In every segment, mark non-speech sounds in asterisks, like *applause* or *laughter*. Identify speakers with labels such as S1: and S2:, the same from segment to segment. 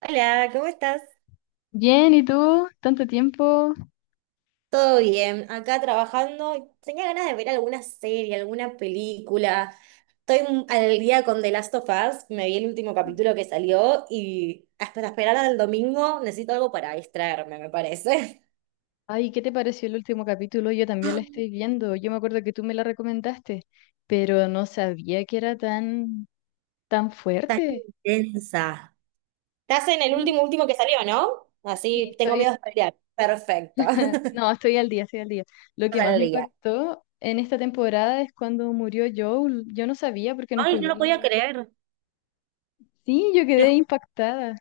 S1: Hola, ¿cómo estás?
S2: Bien, ¿y tú? ¿Tanto tiempo?
S1: Todo bien, acá trabajando. Tenía ganas de ver alguna serie, alguna película. Estoy al día con The Last of Us, me vi el último capítulo que salió y hasta esperar al domingo necesito algo para distraerme, me parece.
S2: Ay, ¿qué te pareció el último capítulo? Yo también la estoy viendo. Yo me acuerdo que tú me la recomendaste, pero no sabía que era tan, tan
S1: *laughs* Tan
S2: fuerte.
S1: intensa. Estás en el último
S2: Sí,
S1: último que salió, ¿no?
S2: sí,
S1: Así tengo miedo
S2: estoy,
S1: de spoilear. Perfecto.
S2: *laughs*
S1: *laughs*
S2: no, estoy al día, estoy al día. Lo que
S1: Estás
S2: más
S1: al
S2: me
S1: día.
S2: impactó en esta temporada es cuando murió Joel. Yo no sabía porque no
S1: Ay, no
S2: jugué.
S1: lo podía creer.
S2: Sí, yo
S1: Te
S2: quedé
S1: ju-
S2: impactada.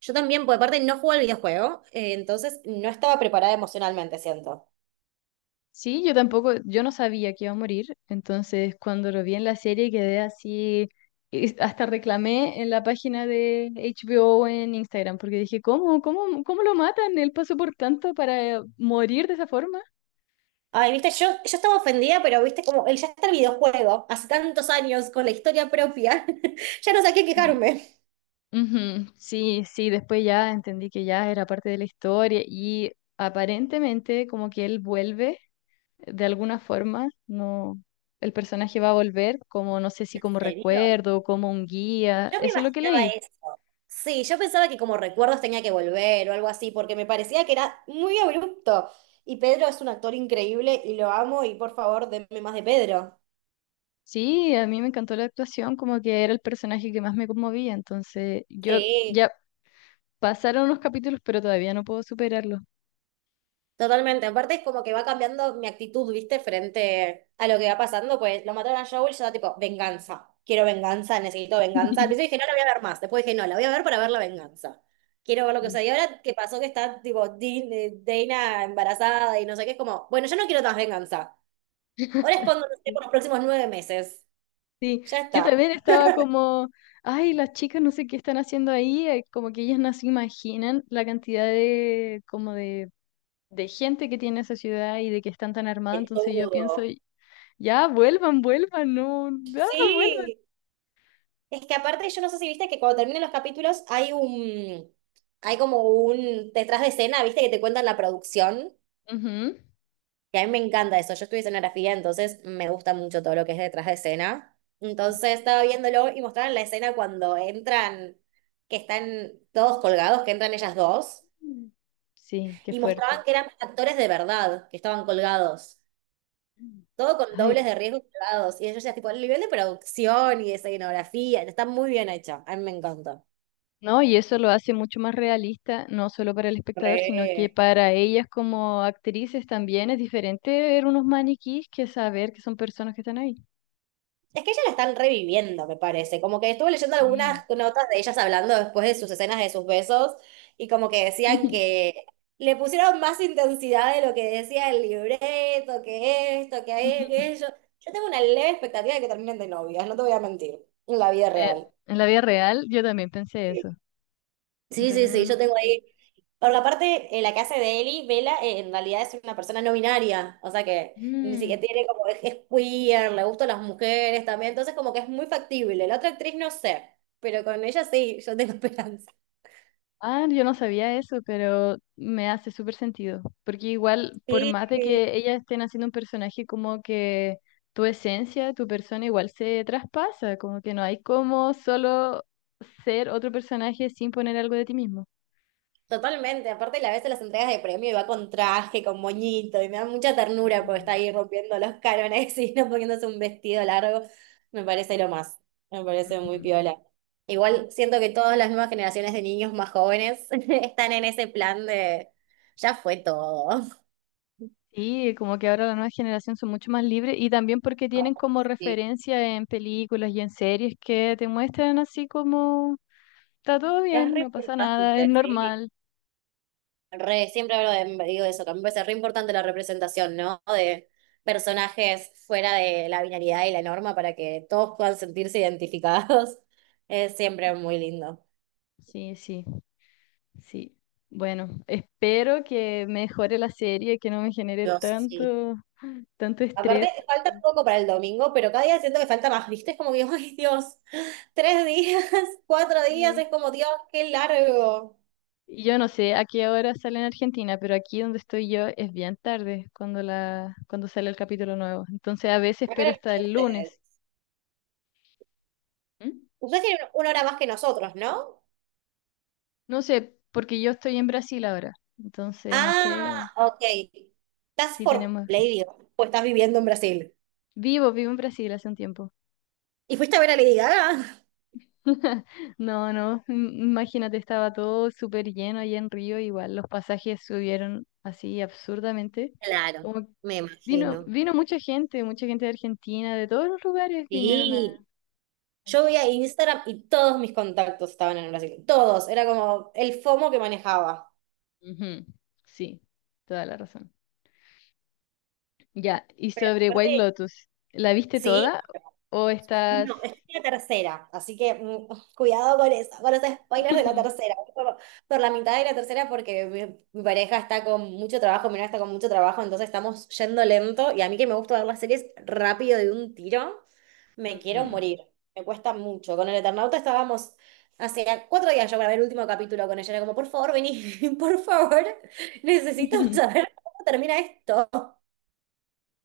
S1: Yo también, por aparte no jugué al videojuego, entonces no estaba preparada emocionalmente, siento.
S2: Sí, yo tampoco, yo no sabía que iba a morir, entonces cuando lo vi en la serie quedé así, y hasta reclamé en la página de HBO en Instagram, porque dije, ¿cómo, cómo, cómo lo matan? Él pasó por tanto para morir de esa forma.
S1: Ay, viste, yo estaba ofendida, pero viste, como el ya está el videojuego, hace tantos años, con la historia propia, *laughs* ya no sabía qué
S2: Mm,
S1: quejarme. ¿En
S2: ujú. Sí, sí, después ya entendí que ya era parte de la historia y aparentemente como que él vuelve de alguna forma, no, el personaje va a volver como, no sé si como
S1: serio?
S2: recuerdo, como un guía,
S1: Yo me
S2: eso es lo que
S1: imaginaba
S2: leí.
S1: eso. Sí, yo pensaba que como recuerdos tenía que volver o algo así, porque me parecía que era muy abrupto. Y Pedro es un actor increíble y lo amo y por favor, denme más de Pedro.
S2: Sí, a mí me encantó la actuación, como que era el personaje que más me conmovía, entonces yo
S1: Sí.
S2: ya pasaron unos capítulos, pero todavía no puedo superarlo.
S1: Totalmente, aparte es como que va cambiando mi actitud, ¿viste? Frente a lo que va pasando, pues lo mataron a Joel, yo estaba tipo, venganza, quiero venganza, necesito venganza. Al principio dije, no
S2: *laughs*
S1: la voy a ver más, después dije, no, la voy a ver para ver la venganza. Quiero ver lo que
S2: Sí.
S1: sucede. Y ahora que pasó que está tipo Dana embarazada y no sé qué, es como, bueno, yo no quiero más venganza. Ahora es
S2: *laughs*
S1: cuando nos
S2: Sí,
S1: por los próximos nueve meses.
S2: sí,
S1: Ya
S2: yo
S1: está.
S2: también estaba como, ay, las chicas no sé qué están haciendo ahí, como que ellas no se imaginan la cantidad de, de gente que tiene esa ciudad y de que están tan
S1: De
S2: armados, entonces yo pienso,
S1: todo.
S2: ya, vuelvan, vuelvan, no, ya, vuelvan.
S1: Sí. Es que aparte, yo no sé si viste que cuando terminan los capítulos hay hay como un detrás de escena, viste, que te cuentan la producción,
S2: Ujú.
S1: que a mí me encanta eso. Yo estudié escenografía, entonces me gusta mucho todo lo que es detrás de escena. Entonces estaba viéndolo y mostraron la escena cuando entran, que están todos colgados, que entran ellas dos,
S2: Mm. Sí, qué
S1: y mostraban
S2: fuerte.
S1: que eran actores de verdad, que estaban colgados. Todo con dobles de
S2: Ay,
S1: riesgo y colgados. Y yo ya, tipo, el nivel de producción y de escenografía, está muy bien hecho. A mí me encanta.
S2: no, y eso lo hace mucho más realista, no solo para el espectador, sino que
S1: Re.
S2: para ellas como actrices también es diferente ver unos maniquís que saber que son personas que están ahí.
S1: Es que ellas la están reviviendo, me parece. Como que estuve leyendo algunas
S2: Sí.
S1: notas de ellas hablando después de sus escenas de sus besos y como que decían que le pusieron más intensidad de lo que decía el libreto, que esto, que
S2: *laughs*
S1: aquello. Yo tengo una leve expectativa de que terminen de novias, no te voy a mentir, en la vida
S2: Eh,
S1: real.
S2: en la vida real yo también pensé eso,
S1: Sí, sí,
S2: pero uno
S1: sí, yo
S2: nunca
S1: tengo
S2: sabe.
S1: ahí. Por la parte la que hace de Eli, Vela, en realidad es una persona no binaria, o sea que ni siquiera
S2: Mm.
S1: tiene como, es queer, le gustan las mujeres también, entonces como que es muy factible. La otra actriz no sé, pero con ella sí, yo tengo *laughs* esperanza.
S2: Ah, yo no sabía eso, pero me hace súper sentido, porque igual, por más de
S1: Sí.
S2: que ellas estén haciendo un personaje como que tu esencia, tu persona igual se traspasa, como que no hay como solo ser otro personaje sin poner algo de ti mismo.
S1: Totalmente, aparte la vez en las entregas de premio y va con traje, con moñito, y me da mucha ternura porque está
S2: Ujú,
S1: ahí rompiendo los cánones *laughs* y no poniéndose un vestido largo. Me parece lo más, me parece muy
S2: ujú.
S1: piola. Igual siento que todas las nuevas generaciones de niños más jóvenes *laughs* están en ese plan de ya fue todo.
S2: Sí, como que ahora la nueva generación son mucho más libres y también porque tienen como
S1: Sí.
S2: referencia en películas y en series que te muestran así como está todo
S1: Es
S2: bien, no
S1: re
S2: pasa nada, es
S1: importante, sí.
S2: normal.
S1: Re, siempre hablo de, digo eso, que a mí me parece re importante la representación, ¿no? De personajes fuera de la binaridad y la norma para que todos puedan sentirse identificados. *laughs* Es siempre muy lindo.
S2: Sí, sí. Sí. Bueno, espero que mejore la serie, que no me genere
S1: Dios, sí.
S2: tanto, tanto
S1: Aparte,
S2: estrés.
S1: falta un poco para el domingo, pero cada día siento que falta más, ¿viste? Es como que, *laughs* ay, Dios, tres días, *laughs* cuatro días,
S2: Sí.
S1: es como, Dios, qué largo.
S2: Y yo no sé a qué hora sale en Argentina, pero aquí donde estoy yo es bien tarde cuando la, cuando sale el capítulo nuevo. Entonces a veces
S1: Acá en
S2: espero
S1: el
S2: hasta el lunes.
S1: ustedes.
S2: ¿Mm?
S1: Ustedes tienen una hora más que nosotros, ¿no?
S2: No sé, porque yo estoy en Brasil ahora. Entonces no sé
S1: Ah, ok. ¿Estás
S2: si
S1: por
S2: tenemos.
S1: Play, o estás viviendo en Brasil?
S2: Vivo en Brasil hace un tiempo.
S1: ¿Y fuiste a ver a Lady Gaga?
S2: *laughs* No, no, imagínate, estaba todo súper lleno allá en Río, igual los pasajes subieron así absurdamente.
S1: Claro,
S2: Como
S1: me
S2: vino,
S1: imagino.
S2: vino mucha gente de Argentina, de todos los lugares vinieron
S1: Sí,
S2: al
S1: yo
S2: show.
S1: veía Instagram y todos mis contactos estaban en Brasil. Todos. Era como el FOMO que manejaba.
S2: Ujú. Sí, toda la razón. Ya, y
S1: Pero
S2: sobre White
S1: aparte,
S2: Lotus, ¿la viste
S1: sí,
S2: toda o estás...
S1: no, estoy en la tercera, así que cuidado con eso, con los spoilers de la
S2: *laughs*
S1: tercera. Por la mitad de la tercera, porque mi pareja está con mucho trabajo, mi novia está con mucho trabajo, entonces estamos yendo lento. Y a mí que me gusta ver las series rápido de un tiro, me quiero
S2: Ujú.
S1: morir. Me cuesta mucho. Con el Eternauta estábamos hace cuatro días yo grabé el último capítulo con ella. Era como, por favor, vení, *laughs* por favor, necesito
S2: *laughs*
S1: saber cómo termina esto.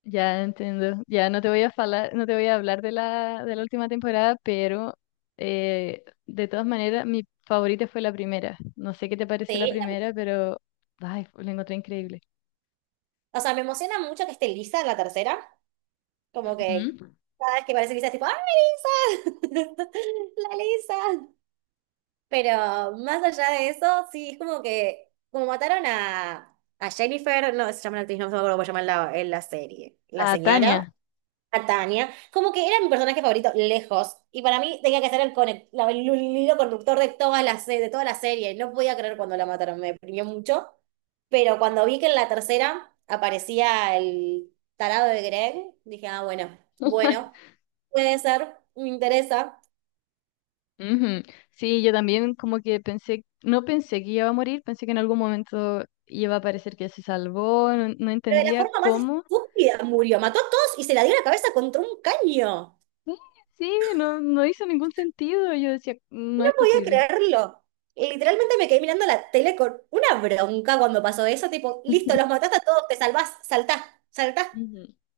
S2: Ya entiendo. Ya no te voy a falar- No te voy a hablar de la última temporada, pero de todas maneras, mi favorita fue la primera. No sé qué te pareció la
S1: Sí, la-
S2: primera, pero ay, la encontré increíble.
S1: o sea, me emociona mucho que esté Lisa en la tercera. Como que
S2: Ujú.
S1: cada vez que parece Lisa es tipo, ¡ay, Lisa! *laughs* ¡La Lisa! Pero más allá de eso, sí, es como que, como mataron a Jennifer, no se llama la actriz, no me acuerdo cómo se llama en en la serie, la
S2: A
S1: señora
S2: Tania.
S1: a Tania, como que era mi personaje favorito lejos, y para mí tenía que ser el hilo conductor de toda de toda la serie, no podía creer cuando la mataron, me deprimió mucho, pero cuando vi que en la tercera aparecía el tarado de Greg, dije, ah, bueno, bueno,
S2: *laughs*
S1: puede ser, me interesa,
S2: Ujú. Sí, yo también como que pensé, no pensé que iba a morir, pensé que en algún momento iba a parecer que se salvó, no, no
S1: pero de la
S2: entendía
S1: forma más
S2: cómo.
S1: estúpida murió, mató a todos y se la dio en la cabeza contra un caño.
S2: Sí, sí, no, no hizo ningún sentido. Yo decía, no
S1: No
S2: es
S1: podía
S2: posible.
S1: creerlo. Literalmente me quedé mirando la tele con una bronca cuando pasó eso, tipo,
S2: *laughs*
S1: listo,
S2: Ujú.
S1: los mataste a todos, te salvás, saltá, saltá.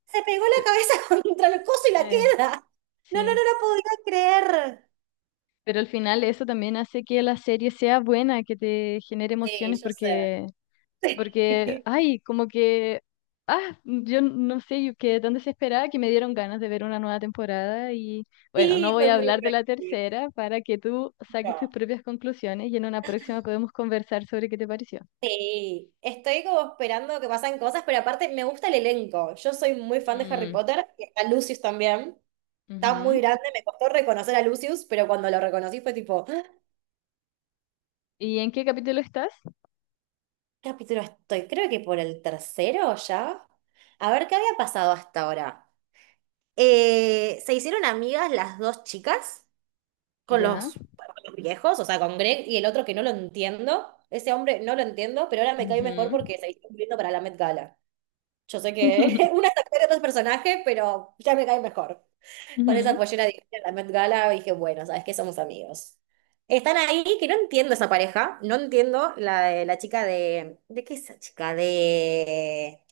S1: Se pegó la cabeza *laughs* contra el coso y la
S2: Eh,
S1: queda. No, no, no
S2: sí,
S1: la podía creer.
S2: pero al final eso también hace que la serie sea buena, que te genere
S1: Sí,
S2: emociones
S1: yo sé.
S2: porque, porque,
S1: *laughs*
S2: ay, como que, ah, yo no sé, yo quedé tan desesperada que me dieron ganas de ver una nueva temporada y bueno, no
S1: Sí,
S2: voy
S1: fue
S2: a
S1: muy
S2: hablar de la
S1: impredecible.
S2: tercera para que tú saques
S1: No.
S2: tus propias conclusiones y en una próxima podemos conversar sobre qué te pareció.
S1: Sí, estoy como esperando que pasen cosas, pero aparte me gusta el elenco. Yo soy muy fan de Harry
S2: Mm,
S1: Potter y está Lucius también. Está muy
S2: ujú.
S1: grande, me costó reconocer a Lucius, pero cuando lo reconocí fue tipo, ¡ah!
S2: ¿Y en qué capítulo estás?
S1: ¿Capítulo estoy? Creo que por el tercero ya. A ver, ¿qué había pasado hasta ahora? Se hicieron amigas las dos chicas con
S2: Ya.
S1: con los viejos, o sea, con Greg y el otro que no lo entiendo. Ese hombre no lo entiendo, pero ahora me cae mejor
S2: Ujú.
S1: porque se hizo viendo para la Met Gala. Yo sé
S2: *laughs*
S1: que *laughs* una es actor y otro es personaje, pero ya me cae mejor. Con esa
S2: Ujú.
S1: pollera divina en la Met Gala dije, bueno, ¿sabes qué? Somos amigos. Están ahí, que no entiendo esa pareja, no entiendo la de la chica de... ¿De qué es esa chica? De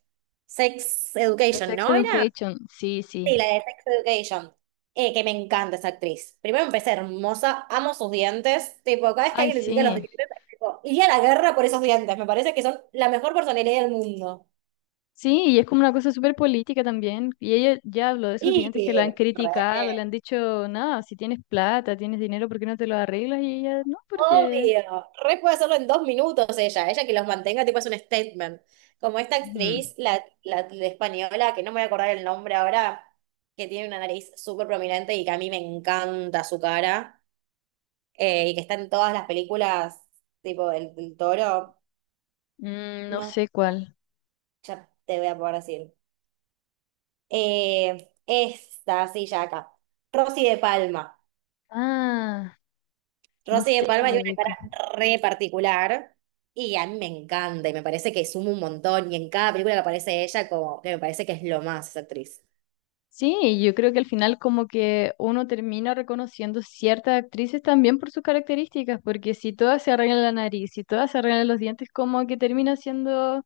S1: Sex
S2: The
S1: Education,
S2: Sex
S1: ¿no era?
S2: Education, sí, sí.
S1: Sí, la de Sex Education. Que me encanta esa actriz. Primero empecé hermosa, amo sus dientes. Tipo, cada vez que
S2: Ay,
S1: alguien le critica los
S2: sí.
S1: dientes, tipo, iría a la guerra por esos dientes. Me parece que son la mejor personalidad del mundo.
S2: Sí, y es como una cosa súper política también. Y ella ya habló de sus dientes que la han
S1: Y...
S2: criticado, le
S1: Re.
S2: han dicho, no, si tienes plata, tienes dinero, ¿por qué no te lo arreglas? Y ella, no, porque...
S1: Obvio, re puede hacerlo en dos minutos ella, ella que los mantenga tipo es un statement. Como esta
S2: Ujú.
S1: actriz, la española, que no me voy a acordar el nombre ahora, que tiene una nariz súper prominente y que a mí me encanta su cara, y que está en todas las películas, tipo el Toro,
S2: Mm, no
S1: no,
S2: sé cuál.
S1: ya te voy a poder decir. Esta, sí, ya acá. Rosy de Palma.
S2: Ah, no
S1: Rosy de
S2: sé si
S1: Palma
S2: lo
S1: tiene una
S2: ubico.
S1: cara re particular y a mí me encanta y me parece que suma un montón y en cada película que aparece ella como que me parece que es lo más esa actriz.
S2: Sí, yo creo que al final como que uno termina reconociendo ciertas actrices también por sus características, porque si todas se arreglan la nariz, si todas se arreglan los dientes, como que termina siendo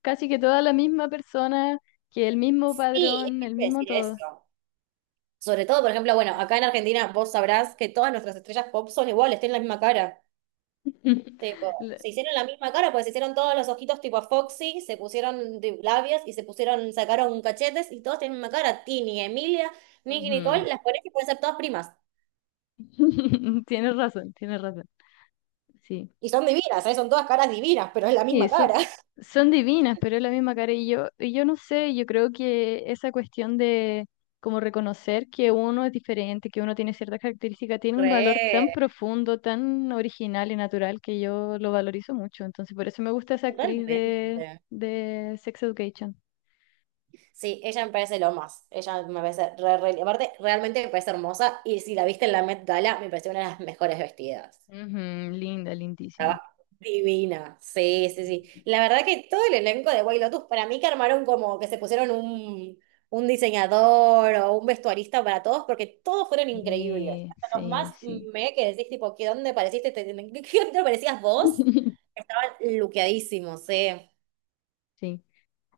S2: casi que toda la misma persona, que el mismo
S1: Sí, es
S2: padrón,
S1: que
S2: el
S1: quiero
S2: mismo
S1: decir
S2: todo.
S1: eso. Sobre todo, por ejemplo, bueno, acá en Argentina vos sabrás que todas nuestras estrellas pop son iguales, tienen la misma cara. Tipo,
S2: *laughs* La-
S1: se hicieron la misma cara, pues se hicieron todos los ojitos tipo Foxy, se pusieron labios y se pusieron, sacaron cachetes y todos tienen la misma cara. Tini, Emilia, Nicky, Nicole,
S2: Ujú.
S1: las pones y pueden ser todas primas.
S2: *laughs* Tienes razón, tienes razón. Sí.
S1: Y son divinas, ¿eh? Son todas caras divinas, pero es la misma
S2: Y
S1: cara.
S2: son, son divinas, pero es la misma cara. Y yo no sé, yo creo que esa cuestión de como reconocer que uno es diferente, que uno tiene ciertas características, tiene un valor
S1: Re,
S2: tan profundo, tan original y natural que yo lo valorizo mucho. Entonces, por eso me gusta esa actriz
S1: totalmente.
S2: de Sex Education.
S1: Sí, ella me parece lo más. Ella me parece Aparte, realmente me parece hermosa. Y si la viste en la Met Gala, me pareció una de las mejores vestidas.
S2: Ujú, linda, lindísima.
S1: Estaba divina. Sí, sí, sí. La verdad que todo el elenco de White Lotus, para mí que armaron como que se pusieron un diseñador o un vestuarista para todos, porque todos fueron increíbles.
S2: Sí,
S1: Hasta los
S2: sí,
S1: más
S2: sí.
S1: me que decís, tipo, ¿qué dónde pareciste? ¿ qué dónde parecías vos?
S2: *laughs*
S1: Estaban luqueadísimos, sí.
S2: Sí.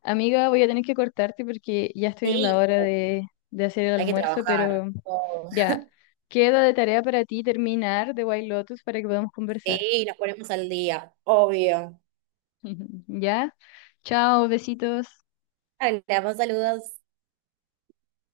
S2: Amiga, voy a tener que cortarte porque ya estoy en la
S1: Sí.
S2: hora de hacer el
S1: Hay que
S2: almuerzo,
S1: trabajar.
S2: pero
S1: Oh,
S2: ya, queda de tarea para ti terminar de White Lotus para que podamos conversar.
S1: sí, nos ponemos al día, obvio.
S2: *laughs* ¿Ya? Chao, besitos.
S1: Hola, más saludos.